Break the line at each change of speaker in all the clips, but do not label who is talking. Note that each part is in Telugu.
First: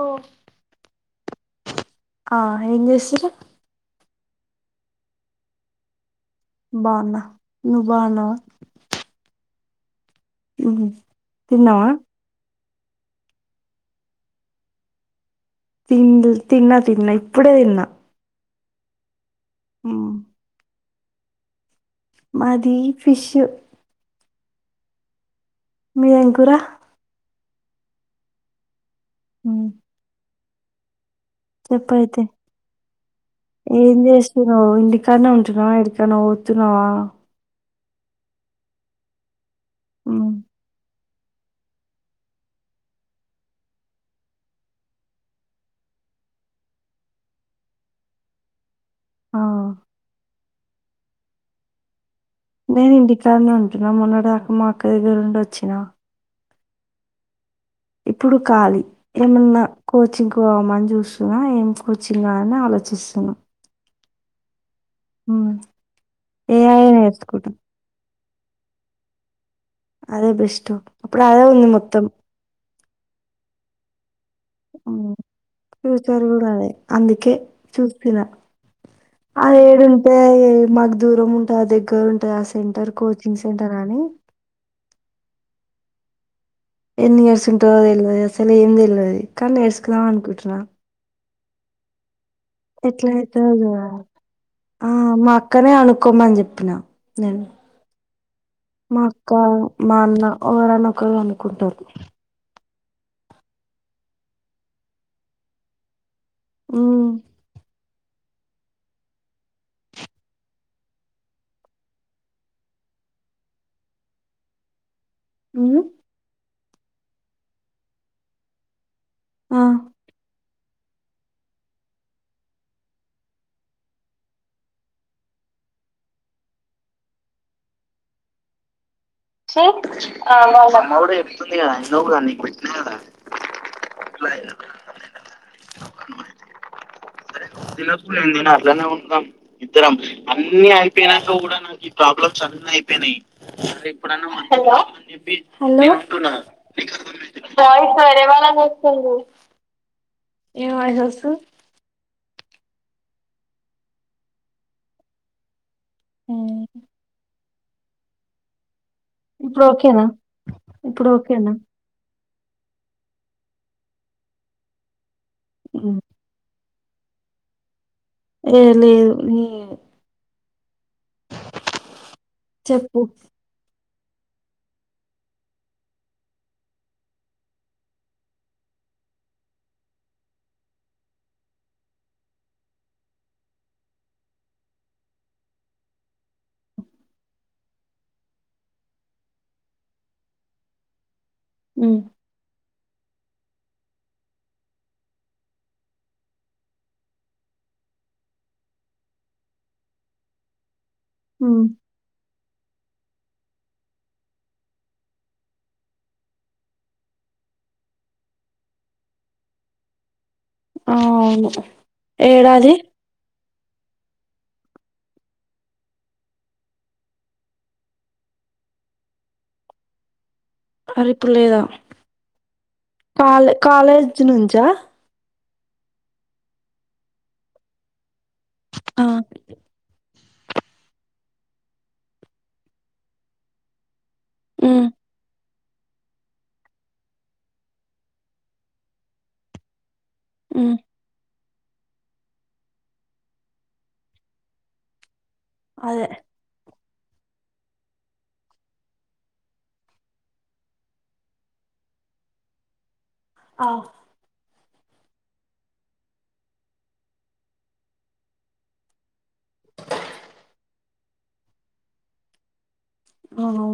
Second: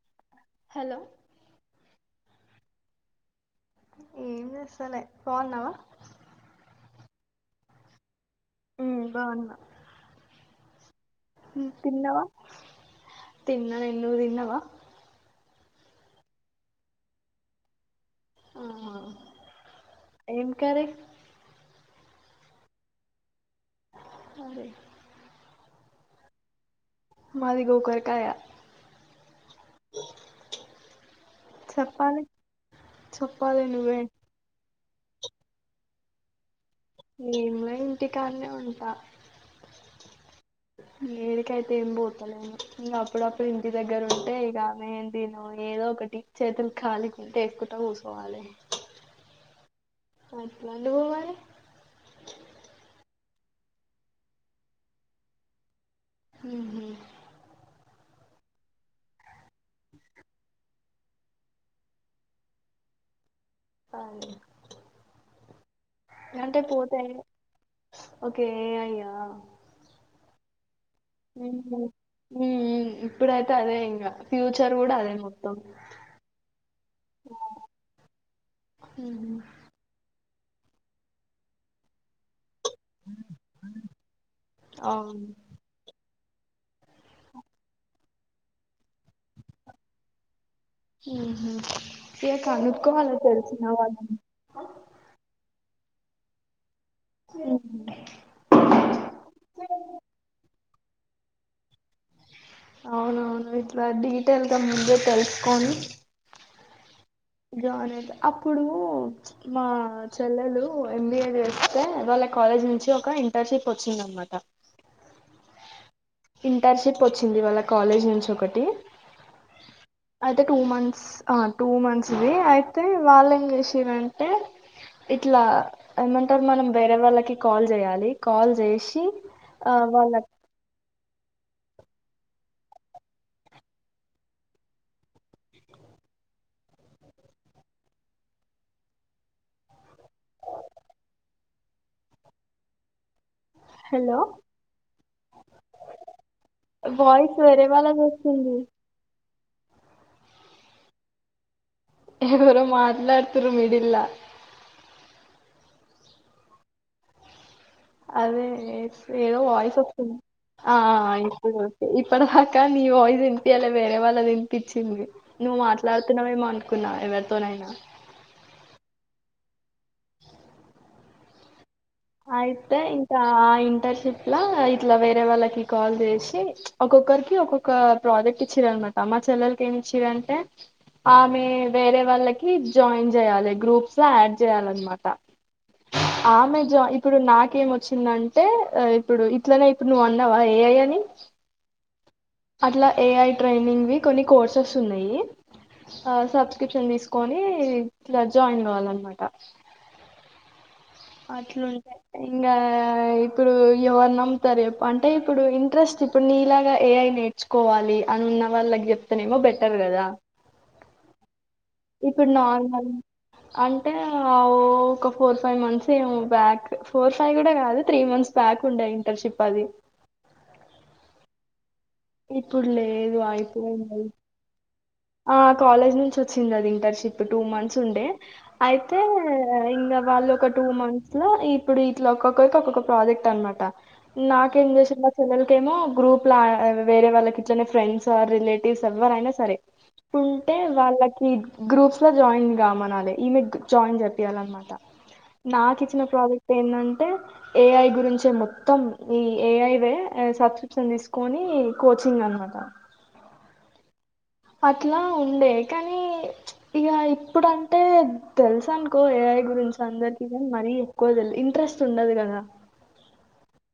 ఓ
హలో
ఆ ఏం చేస్తురు
ఏం చేస్తాలే బాగున్నావా
బాగున్న నువ్వు బాగున్నావా
మ్మ్ బాగున్నా
మ్మ్ తిన్నావా
తిన్న నేను నువ్వు తిన్నావా
తిం తిన్నా తిన్నా ఇప్పుడే తిన్నా
ఆ
ఉమ్.
ఏం కర్రీ
మాది ఫిష్
సరే
మీది ఏం కూర
మాది గోకరకాయా
మ్మ్ చెప్పైతే
చెప్పాలి చెప్పాలి
ఏం
నువ్వే
చేస్తున్నావ్ ఇంటి ఇక్కడనే ఉంటున్నావా ఎందుకన్నా పోతున్
ఏం వై ఇంటికాడనే ఉంటా
మ్మ్
ఏడికి అయితే ఏం పోతలేదు ఇంకా అప్పుడప్పుడు ఇంటి దగ్గర ఉంటే ఇక ఏం తిను ఏదో ఒకటి చేతులు కాలికుంటే ఎక్కుతా కూర్చోవాలి
ఆ
అట్లా ఉంటది మీరు మరి
నేను ఇంటికానే ఉంటున్నా మొన్నడదాకా మా అక్క దగ్గర నుండి వచ్చినా
మ్మ్
ఇప్పుడు కాళీ ఏమన్నా కోచింగ్ పోమని చూస్తున్నా ఏం కోచింగ్ ఆ అని ఆలోచిస్తున్నా
అదే
హ్మ
అంటే పోతా ఓకే ఎ యై
అదే బెస్ట్ ఇప్పుడు
హు
అదే
మ్మ్,
ఉంది మొత్తం
మ్మ్ మ్మ్ ఇప్పుడైతే అదే ఫ్యూచర్ కూడా అదే
మ్మ్
మొత్తం
ఫ్యూచర్ కూడా అదే అందుకే చూస్తున్న.
ఊహు
ఆ ఏడుంటే ఈడ మాక్ దూరం ఉంటా దగ్గర ఉంటాయా సెంటర్ కోచింగ్ సెంటర్ అనీ
అవునా
ఎన్ని ఇయర్స్ ఉంటదో తెల్వదు, అసలు ఏం తెలవది. కాని నేర్సుకుందాం అనుకుంటున్నా.
హ్మ్ హు ఏ
ఎట్లా
కనుక్కోవాల
అయితదో
తెలిసిన వాళ్లని
క్కనే అనుకోమని చెప్పిన
ఉమ్.
మా అక్క మా అన్న ఎవరైనా ఒకరు కనుక్కుంటరు
అవునవును ఇట్ల డీటెయిల్ గా ముందే తెలుసుకొని
మ్మ్
జాయిన్ అయితే అప్పుడూ మా చెల్లెలు ఎం బీ ఏ చేస్తే, వాళ్ళ కాలేజీ నుంచి ఒక ఇంటర్ షిప్ వచ్చింది అనమాట.
మ్మ్
ఇంటర్ షిప్ వచ్చింది వాళ్ళ కాలేజ్ నుంచి ఒకటి
ఆ
అయితే టూ మంత్స్ ఆ టూ మంత్స్ వీ అయితే వాళ్ళు ఏం చేసిర్రంటే, ఇట్లా ఏమంటారు మనం వేరే వాళ్ళకి కాల్ చేయాలి కాల్ చేసి, ఆ
చ్చి
వాళ్ళ
ద నౌగాన్ని అట్లనే ఉంటున్నాం ఇద్దరం అన్ని అయిపోయినంక కూడా మనకి ప్రాబ్లమ్స్ అన్ని అయిపోయినాయి
హలో
హలో హలో
వాయిస్ వేరే
వాయిస్
వాళ్ళది
వేరే
వస్తుంది
వాళ్ళది వస్తుంది ఏం వాయిసెస్సు
ఎవరో మాట్లాడుతురు మిడిల్లా
మ్మ్
అవే ఏట్స్ ఏదో
ఇప్పుడు
వాయిస్
ఓకేనా
వస్తుంది ఆ ఆ ఇప్పుడు ఓకే ఇప్పు ఇప్పటిదాకా నీ వాయిస్ వినిపియ్యలే, వేరే వాళ్ళది వినిపించింది. నువ్వు
ఉమ్.
మాట్లాడుతున్నావేమో అను కున్నా ఎవరితోనైనా
ఏ లేదు నీ
అయితే
చెప్పు
ఇంకా ఇంటర్ ఇట్లా వేరే వాళ్ళకి కాల్ చేసి, ఒక్కొక్కరికి ఒక్కొక్క ప్రాజెక్ట్ ఇచ్చిర్రు అన్నమాట. మా చెల్లెలికి ఏమి ఇచ్చిరంటే ఆమె వేరే వాళ్ళకి జాయిన్ చేయాలి, గ్రూప్స్ లో ఆడ్ చేయాలన్నమాట. ఆమె ఇప్పుడు నాకేం వచ్చిందంటే, ఇప్పుడు ఇట్లనే ఇప్పుడు నువ్వు అన్నావా ఏ ఐ అనీ
మ్మ్
అట్లా ఏ ఐ ట్రైనింగ్ కొన్ని కోర్సెస్ ఉన్నాయి. సబ్స్క్రిప్షన్ తీసుకొని ఇట్ల జాయిన్ కావాలన్నమాట.
ఉమ్
అట్లుంటే ఇంకా ఆ ఇప్పుడు ఎవరు నమ్ముతారు చెప్పు అంటే ఇప్పుడు ఇంట్రెస్ట్ ఇప్పుడు నీ లాగా ఏ అఐ నేర్చుకోవాలి అని ఉన్న వాళ్ళకి చెప్తనేమో బెటర్ కదా
అవును అవును
ఇప్పుడు
ఏడాది
నార్మల్ అంటే ఆ ఓ ఒక ఫోర్ ఫైవ్ మంత్స్ ఏమో బ్యాక్ ఫోర్ ఫైవ్ కూడా కాదు త్రీ మంత్స్ బ్యాక్ ఉండేయి ఇంటర్న్షి షిప్ అది
మరి ఇప్పుడు లేదా
ఇప్పుడు లేదు
కాలే
అయిపోయింది
కాలేజ్ నుంచా
ఆ కాలేజ్ నుంచి వచ్చింది అది ఇంటర్న్షి షిప్ టూ మంత్స్ ఉండే అయితే
ఆ
ఇంగ్ వాళ్ళ ఒక టూ మంత్స్ ఇప్పుడు ఇట్లా ఒక్కొలకి ఒక్కొక్క ప్రాజెక్ట్ అనమాట. నాకేం
ఉమ్
చేసింది నా చెలెల్ ఏమో గ్రూప్లో వేరే వాళ్ళకి ఇచ్చిన ఫ్రెండ్స్ ఆ రిలేటివ్స్ ఎవరైనా సరే. ఉంటే
ఉమ్
వాళ్ళకి గ్రూప్స్ లో జాయిన్ గామనలే ఈమె జాయిన్ చేపియ్యాలన్నమాట. నాకు ఇచ్చిన
అదే
ప్రాజెక్ట్ ఏందండి. అతే ఏఐ గురించ మొత్తం. ఈ ఏఐ వే సబ్స్క్రిప్షన్ తీసుకొని కోచింగ్ అనమాట.
అ
అట్లా ఉండే కానీ ఇగా ఇప్పుడంటే తెలుసనుకో ఏఐ. ఎప్పుడో తెలుసఅందరికీ కానీ మరి. కొదల్ ఇంట్రెస్ట్ ఉండదు కదా.
అవును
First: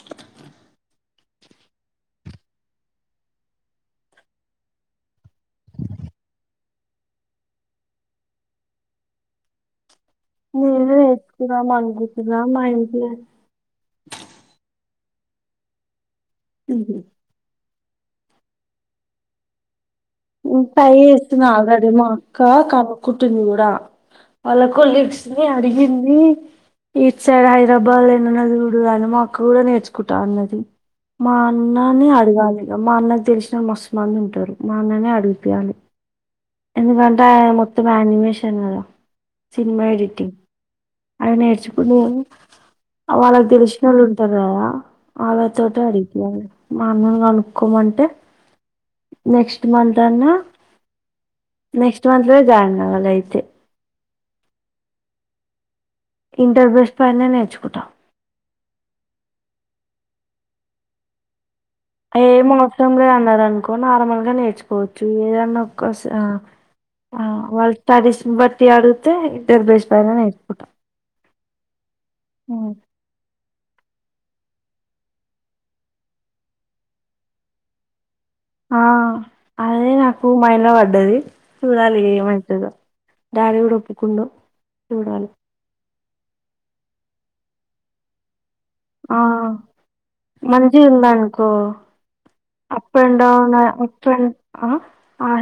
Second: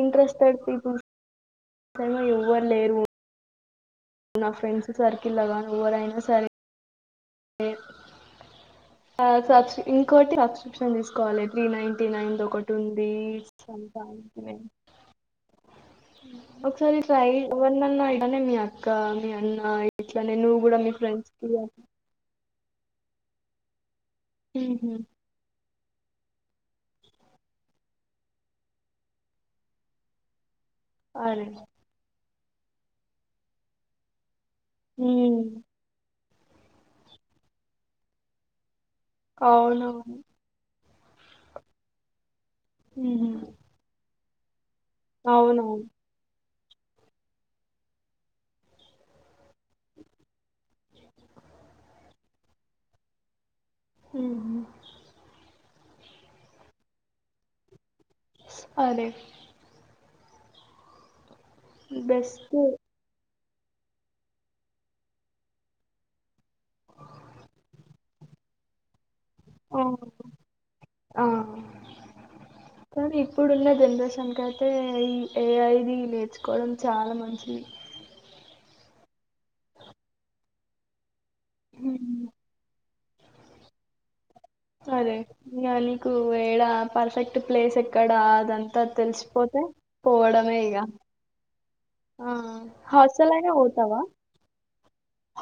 ఇంటంట్రెస్ట్ పెడితిగొ. ఇంట్లోమో ఎవ్వరు లేరు. నా ఫ్రెండ్స్ సర్కిల్ లాగానీ ఎవరైనా సరే. ఏ సాశీ ఇంకొటి
నేను
సబ్స్క్రిప్షన్ తీసుకోవాలి త్రీ
వేసుకుదాం
నైన్టీ నైన్
అనుకుంటున్నా
లో
మా
ఒకటి
ఇంట్లో
ఉంది సెవెన్ నైన్టీ నైన్
ఉహు.
ఒకసారి ట్రయి వన్నన్నా గనే మీ అక్క మీ అన్న ఇట్లానే నువ్వు కూడా మీ
టై
ఫ్రెండ్స్
ఇస్తున్నా
కి
ఆల్రెడీ మా కా కమ్మ్కుట్టిని కూడా. వాల కొలీగ్స్ ని అడిగింది. ఇ ఈస్ట్ సైడ్ హైదరాబాద్ ఎని నదిడు కాని మా అక్క కూడా నేర్చుకుంటా అన్నది. మా
అరే
అన్నని అడగాలి. ఇగ మా అన్నకి తెలిసిన మస్తు మంది ఉంటారు. మా అన్ననే అడిగిపియ్యాలి. ఎందుకంటే అయినా మొత్తం ఆనిమేషన్ కదా.
అవును
అల నెర్చుకుంటూ బొవ్ ఆ వాళ్లకు తెలిసినోలు తదా
అవునవును
అవతోటి అడిగిపియ్యాలి. మా అన్నను కనుక్కోమంటే నెక్స్ ఇ మంత్ అన్నా నెక్స్ట్ మంత్ లో జాయిన్ కావాల అయితే.
ఉ ఉ
ఇంటర్ బెస్ట్డ్ పైన నేర్చుకుంటాం
అదే
ఏం
బెస్ట్
అవసరం లే అన్నారు ఎక్కువ నార్మల్ గా నేర్చుకోవచ్చు ఏదన్నా ఒక్క స ఆ వాళ్ళు తడిసిన బట్టి అడు తె ఇద్దర్
ఆ
బేస్ బారనే ఇట్కుట
ఆ
ఉ
కానీ ఇప్పుడున్న జనరేషన్కి ఐతే ఎఐ ది నేర్చుకోవడం చాలా మంచిది
ఆ అదే నాకు మైండ్ లో పడ్డది చూడాలి
ఉమ్.
ఏమైతదో డాడీ కూడా ఒప్పుకుండు
సరే
చూడాలి
[unintelligible] కు వేడా పర్ఫెక్ట్ ప్లేస్ ఎక్కడా అదంత
ఆ మంచి ఉందా అనుకో
ఆ
అప్ అండ్
హాస్టల్ అయినా
డౌన్
పోతావా
అప్ అం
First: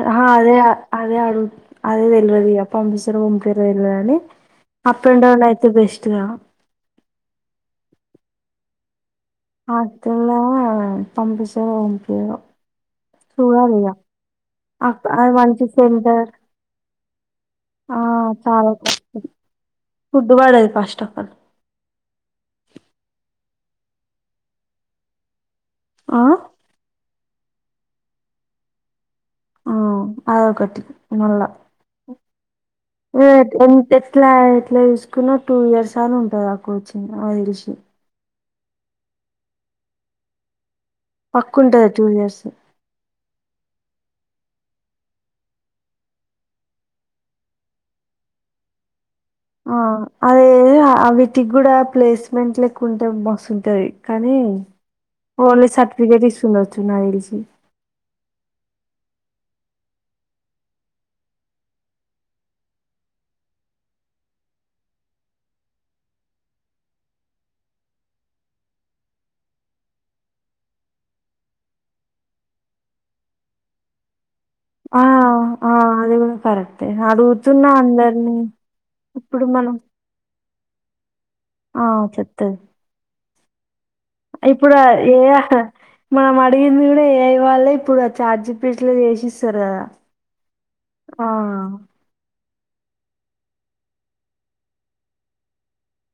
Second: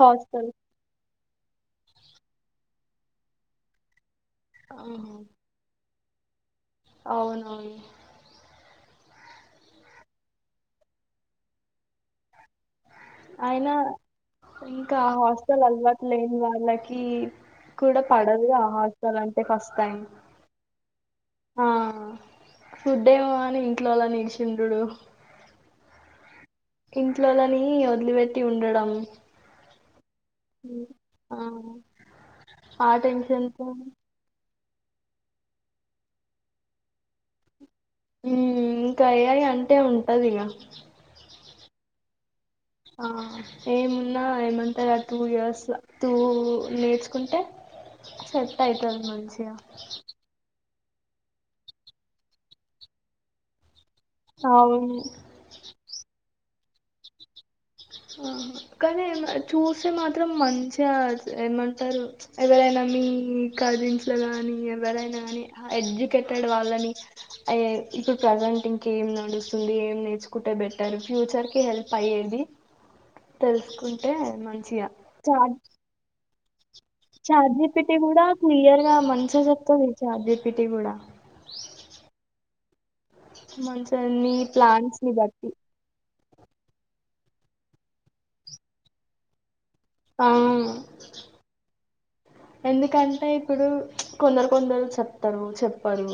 హాస్టల్
అదే అదే అడుగు అదే తెల్వదిగా పంపిస్తురాగా గుంపిరు వెల్ని అప్
ఆహా
అండ్ డౌన్ అయితే బెస్ట్ [unintelligible]
అవునవును
అట్లా పంపిస్తాదో పంపియదు
అయినా ఇంకా
అక్
ఆ
అది
హాస్టల్
మంచి
అలవాటు
సెంటర్
లేని వాళ్ళకి
ఆ
కూడా పడదు ఆ
చాలా
హాస్టల్ అంటే ఫస్ట్ టైం
ఫుడ్ పడదు ఫస్ట్ ఆఫ్ ఆల్
ఆ ఫుడ్ ఏమో గానీ ఇంట్లో వాళ్ళని విడిచుండుడు
ఆ
ఇంట్లోలని వదిలిపెట్టి ఉండడం
ఆ కట్టిన
ఆ
మల్ల
ఆ
ఏ ఎట్ల
టెన్షన్తో
[unintelligible] ఎట్లా చూసుకున్న టూ ఇయర్స్ అయినా ఉంటుది ఆ కోచింగు నాకు తెలిసి
హ్మ్మ్ ఇంకా అయ్యాయి అంటే ఉంటది ఇగా
పక్కుంటది టూ ఇయర్స్
ఆ ఏమున్నా ఏమంటారు టూ ఇయర్స్ టూ నేర్చుకుంటే సెట్ అయితది మంచిగా
ఆ అదే ఆ వీటికి కూడా ప్లేస్మెంట్ క్కు ఉంటే మస్తుంటుంది కానీ
అవును
పోలీస్ సర్టిఫికేట్ ఇంగ వచ్చిన ఇడిసి
ఆ కానీ చూస్తే మాత్రం మంచిగా ఏమంటారు ఎవరైనా మీ కజిన్స్ లో గాని ఎవరైనా కాని ఎడ్యుకేటెడ్ వాళ్ళని ఇప్పుడు ప్రజెంట్ ఇంకేం నడుస్తుంది ఏం నేర్చుకుంటే బెట్టరు ఫ్యూచర్ కి హెల్ప్ అయ్యేది తెలుసుకుంటే మ
ఆ ఆ అది కూడా పర
చార్ది పెట్టి గూడా క్లియర్ గా మంచిగా
ఇప్పుడు మనం
చెప్తుంది చార్జీ పెటిగుడ
ఆ చెత్త
మంచి అవి మీ ప్లాన్స్ ని
ఏ
బట్టి
మనం అడిగింది కూడా ఏఐ వాళ్ళు ఇప్పుడు ఆ ఛార్జి పీట్లు చేసిస్తారు కదా
ఆ
ఆ
ఎందుకంటే ఇప్పుడు కొందరు కొందరు చెప్తారు చెప్పరు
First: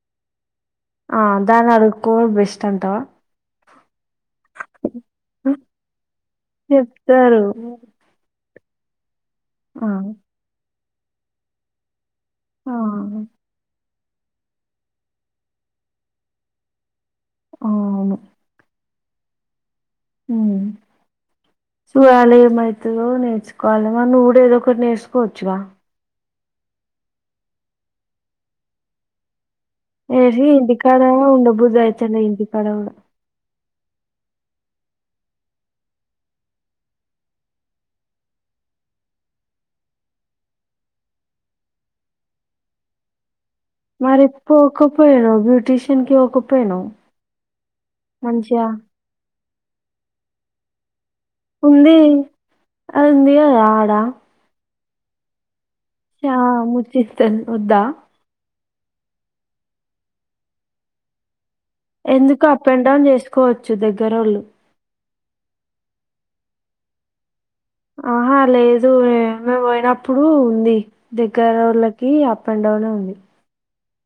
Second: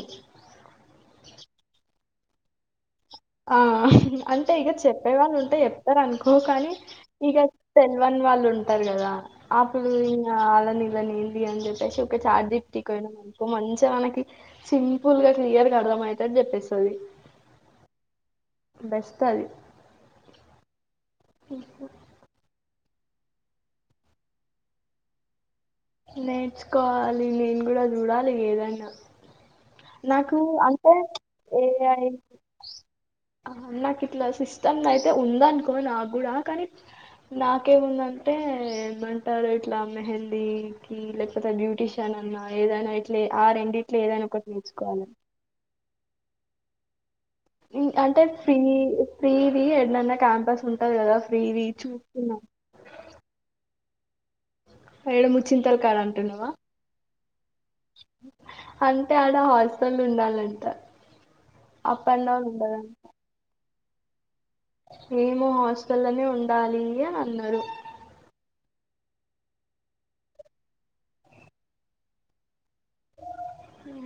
ఆ దాన్ని అడుక్కో బెస్ట్ అంటావా
ఆ అంటే ఇక చెప్పే వాళ్ళు ఉంటే చెప్తరు అనుకో కానీ ఇక
చెప్తారు
తెల్వని వాళ్ళు ఉంట టారు కదా
ఆ
అపుడు ఇంగ ఆళ్ళని నీది అంది చెప్పేసి ఇక ఛార్జీకి
ఆ
టికెట్ కొనుక్కో మని మంచినకి సింపుల్ గా క్లియర్గా అర్థం అయితాది అని చెప్పేస్తుంది
ఆ అవును
బెస్ట్ అది
ఊ [inaudible] ఎో నేర్చుకోవాలిమా నువ్వు కూడా ఏదో ఒకటి నేర్చుకోవచ్చుగా
నేర్చుకోవాలి నేను గూడా చూడాలి ఏదైనా నాకు
ఏది
అంటే
ఇంటికాడ ఉండ బుద్ధి
ఏఐ
అయితలేదు ఇంటికాడ కూడా
నాకు ఇట్లా సిస్టమ్ అయితే ఉందనుకో నాకు కూడా కానీ నాకేముందంటే ఏమంటారు ఇట్లా మెహందీ మ్ లేకపోతే బ్యూటీషియన్ అన్నా ఏదైనా ఇట్లే
మరి పోక పోయినవ్ బ్యూటిష తనకి ఒక పేను
అంటే ఫ్రీ ఫీవి ఎడ్నన్నా క్యాంపస్ ఉంటది కదా ఫ్రీది
ఉంది
చూస్తున్నా
అంది ఆడా
మేడమ్ వచ్చింది
చా ముచ్చిస్తన్ ఒద్దా
అంటే ఆడ హాస్టల్ ఉండాలంట అప్ అండ్
ఎందుకు
డౌన్
అప్ అండ్
ఉండదంట
డౌన్ చేసుకోవచ్ చ్చు దగ్గరోళ్ళు
ఏమో హాస్టలనే ఉండాలి అని అన్నారు
ఆహా లేదు మే పోయినప్పుడు ఉంది దగ్గరోళ్ళకి అప్ అండ్ డౌనే ఉంది.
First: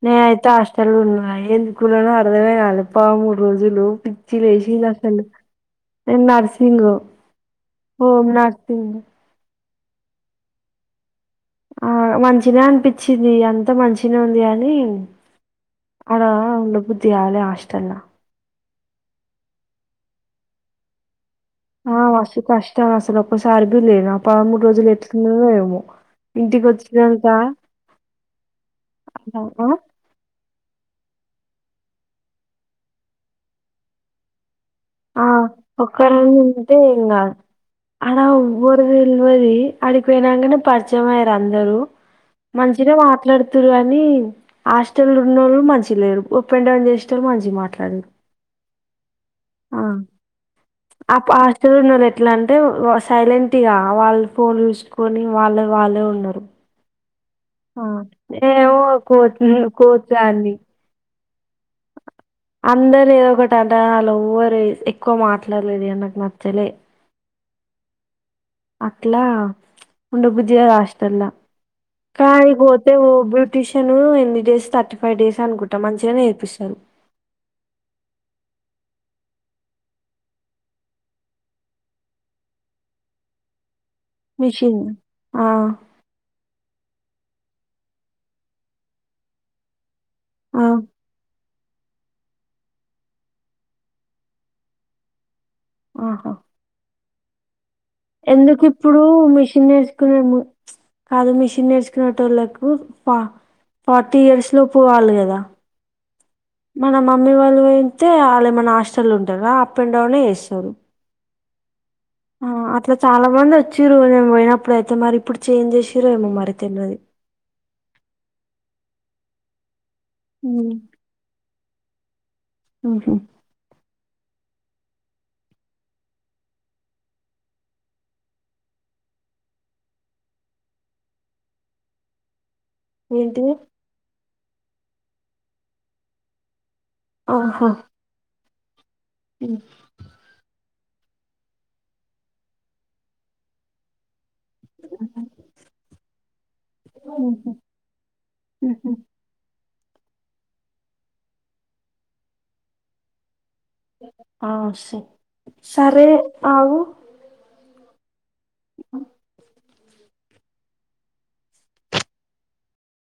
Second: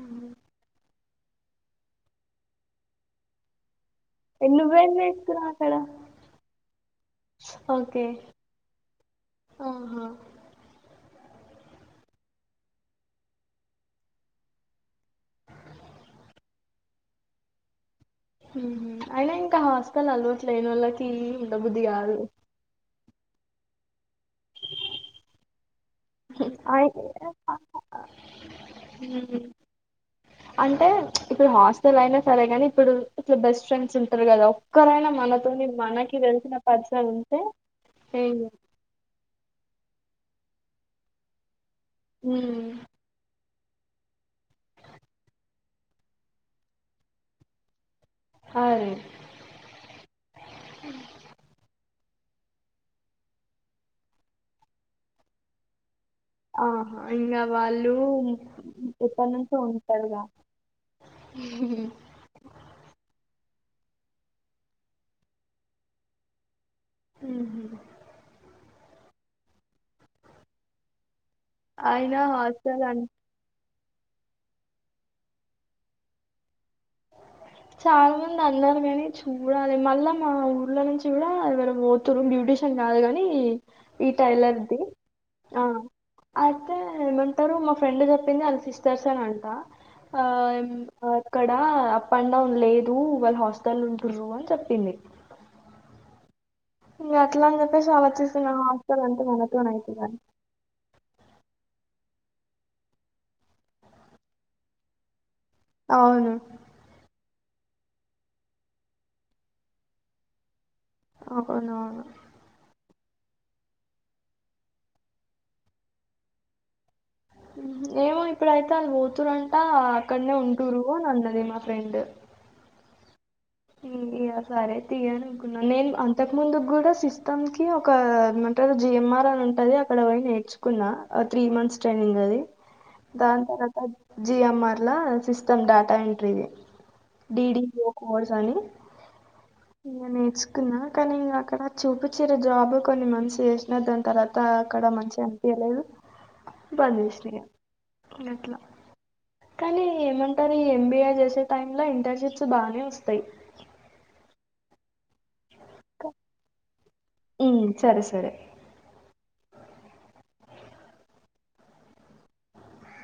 నేనయితే హాస్టల్ ఉన్నా ఎందుకున్ననో అర్థమే కాలే పదమూడు రోజులు పిచ్చి
ఏ,
లేశింది
నువ్వేం
అసలు
నేర్చుకున్నావ్ అక్కడ
నేన్ నర్సింగ్
ఓకే
హోమ్ నర్సింగ్
ఆహా
ఆ మంచినే అనిపించింది అంత మంచినే ఉంది కానీ ఆడ ఉండబుద్ధి కాలే హోస్టల్ లా
హ్మ్మ్ అయినా ఇంకా హాస్టల్ అలవ్టులెన్నోలకి
ఆ మస్తు కష్టం అస్సలు ఒకసారి కూడా లేను ఆ పదమూడు రోజలు ఏట్లునన్నో ఏమో ఇంటికి
అయి
వచ్చినంక
ఉమ్.
[unintelligible] ఆ
అంటే ఇప్పుడు హాస్టల్ అయినా సరే గాని ఇప్పుడు ఇప్పుడూ బెస్ట్ ఫ్రెండ్స్ ఉంటారు కదా. ఒక్కరైనా
ఆ
మనతోని
ఒక్క
మనకి
రైనా
తెలిసిన
ఉంటే
పర్సన్
ఇంగ
ఉంటే
ఆడ
ఏంలేదు
ఒవ్వరు తెల్వది అడికిపోయినంగనే పరిచయం అయ్యారు అందరు
ఉమ్
మంచినే మాట్లాడత తురు కానీ హాస్టల్ ఉన్నోళ్లు మంచిగా లేరు అప్ అండ్ డౌన్ చేసేటోళ్ళు మంచిగా మాట్లాడిన్రు.
అరే
ఆ హాస్టల్ ఉన్నోళ్ళు ఎట్లా అంటే సైలెంట్గా వాళ్ళు ఫోన్ చూసుకొని వాళ్ళ వాళ్ళే ఉన్
ఆహా ఇంగ వాళ్ళు
ఏమో కోచ్
ఎప్పటనుంచో ఉంటదిగా
కోచ్దాన్ని అందరు ఏదొకటి జంటగాల్లు ఎవ్వరు ఎక్కువ మాట్లాడలేదు ఇగ నాకు నచ్చలే
ఉహు
అట్లా ఉండ బుదిగద్ హాస్టల
అయినా
కా ఇది
హాస్టల్
బోతే
అం
ఓ బ్యూటిషి నేను ఎన్ని డేస్ థర్టీ ఫైవ్ డేస్ అనుకుంట మంచిగానే నేర్పిస్తరు
చాలా మంది అన్నారు కానీ చూడాలి మళ్ళా మా ఊర్లో నుంచి కూడా ఎవరో పోతున్నరు బ్యూటీషియన్ కాదు గానీ ఈ టైలర్ ది
మిషన్
ఆ ఐతే ఏమంటారు మా ఫ్రెండ్ చెప్పింది ఆళ్ళ సిస్టర్స్ ఎ అంట ఆ ఒక ఆ పండగ లేదు వాళ్ళ హాస్టల ఉంటుండ్రు అని చెప్పింది
ఆహా
ఇగ అట్లా అని చెప్పి
ఎందుకు ఇప్పుడు మిషన్
అవుతుందని
నేర్చుకున్నార్ కాదు మిషన్ నేర్చుకు టునే నోళ్లకు ఫ ఫార్టీ ఇయర్స్ లో పోవాలి కదా
అవును
నేల అయితే వాళ్ళ మన హాస్టల ఉంటారా అప్ అండ్ డౌన్ ఎ చేస్తారు
అవునవును
ఆ అట్లా చాలా మంది వచ్చిరు నేన్ పోయినప్పుడుయితే మరి ఇప్పుడు చేంజ్ చేసిరేమో మరి తేల్వది
ఏమో ఇప్పుడైతే ఆలూ పోతురంటా అక్కడనే
ఉమ్
ఉంటూరు అనినది మా రెండు
మ్మ్ హు
సరే తీయని అనుకున్నాను నేను అంతకు ముందు కూడా సిస్టమ్ కి ఒక ఎం అంటారు జిఎంఆర్ అని ఉంటది అక్కడ పోయి నేర్చుకున్నా త్రీ మంత్స్ ట్రైనింగ్ అది దాన్
ఏంటిది
తర్వాత జిఎంఆర్లా సిస్టమ్ డేటా ఎంట్రీది డిడీ
ఆహా
లో కోల్ కానీ
ఉమ్.
ఇ నేచుకున్నా కానీ అక్కడ చూపించరు జాబ్ కొన్ని మన్స్ చేసిన దాని తర్వాత అంత అక్కడ మంచిగా అనిపియలేదు బంద్ చేసిన
ఉహు.
అట్లట్లా
ఉహు.
కానీ ఏమంటారు ఈ ఎంబీఏ చేసే టైమ్ లో ఇంటర్న్షిప్స్ బానే వస్తాయి
ఆ ఓస్తాయ్ సారే అగు
ఉమ్ సరే సరే
అ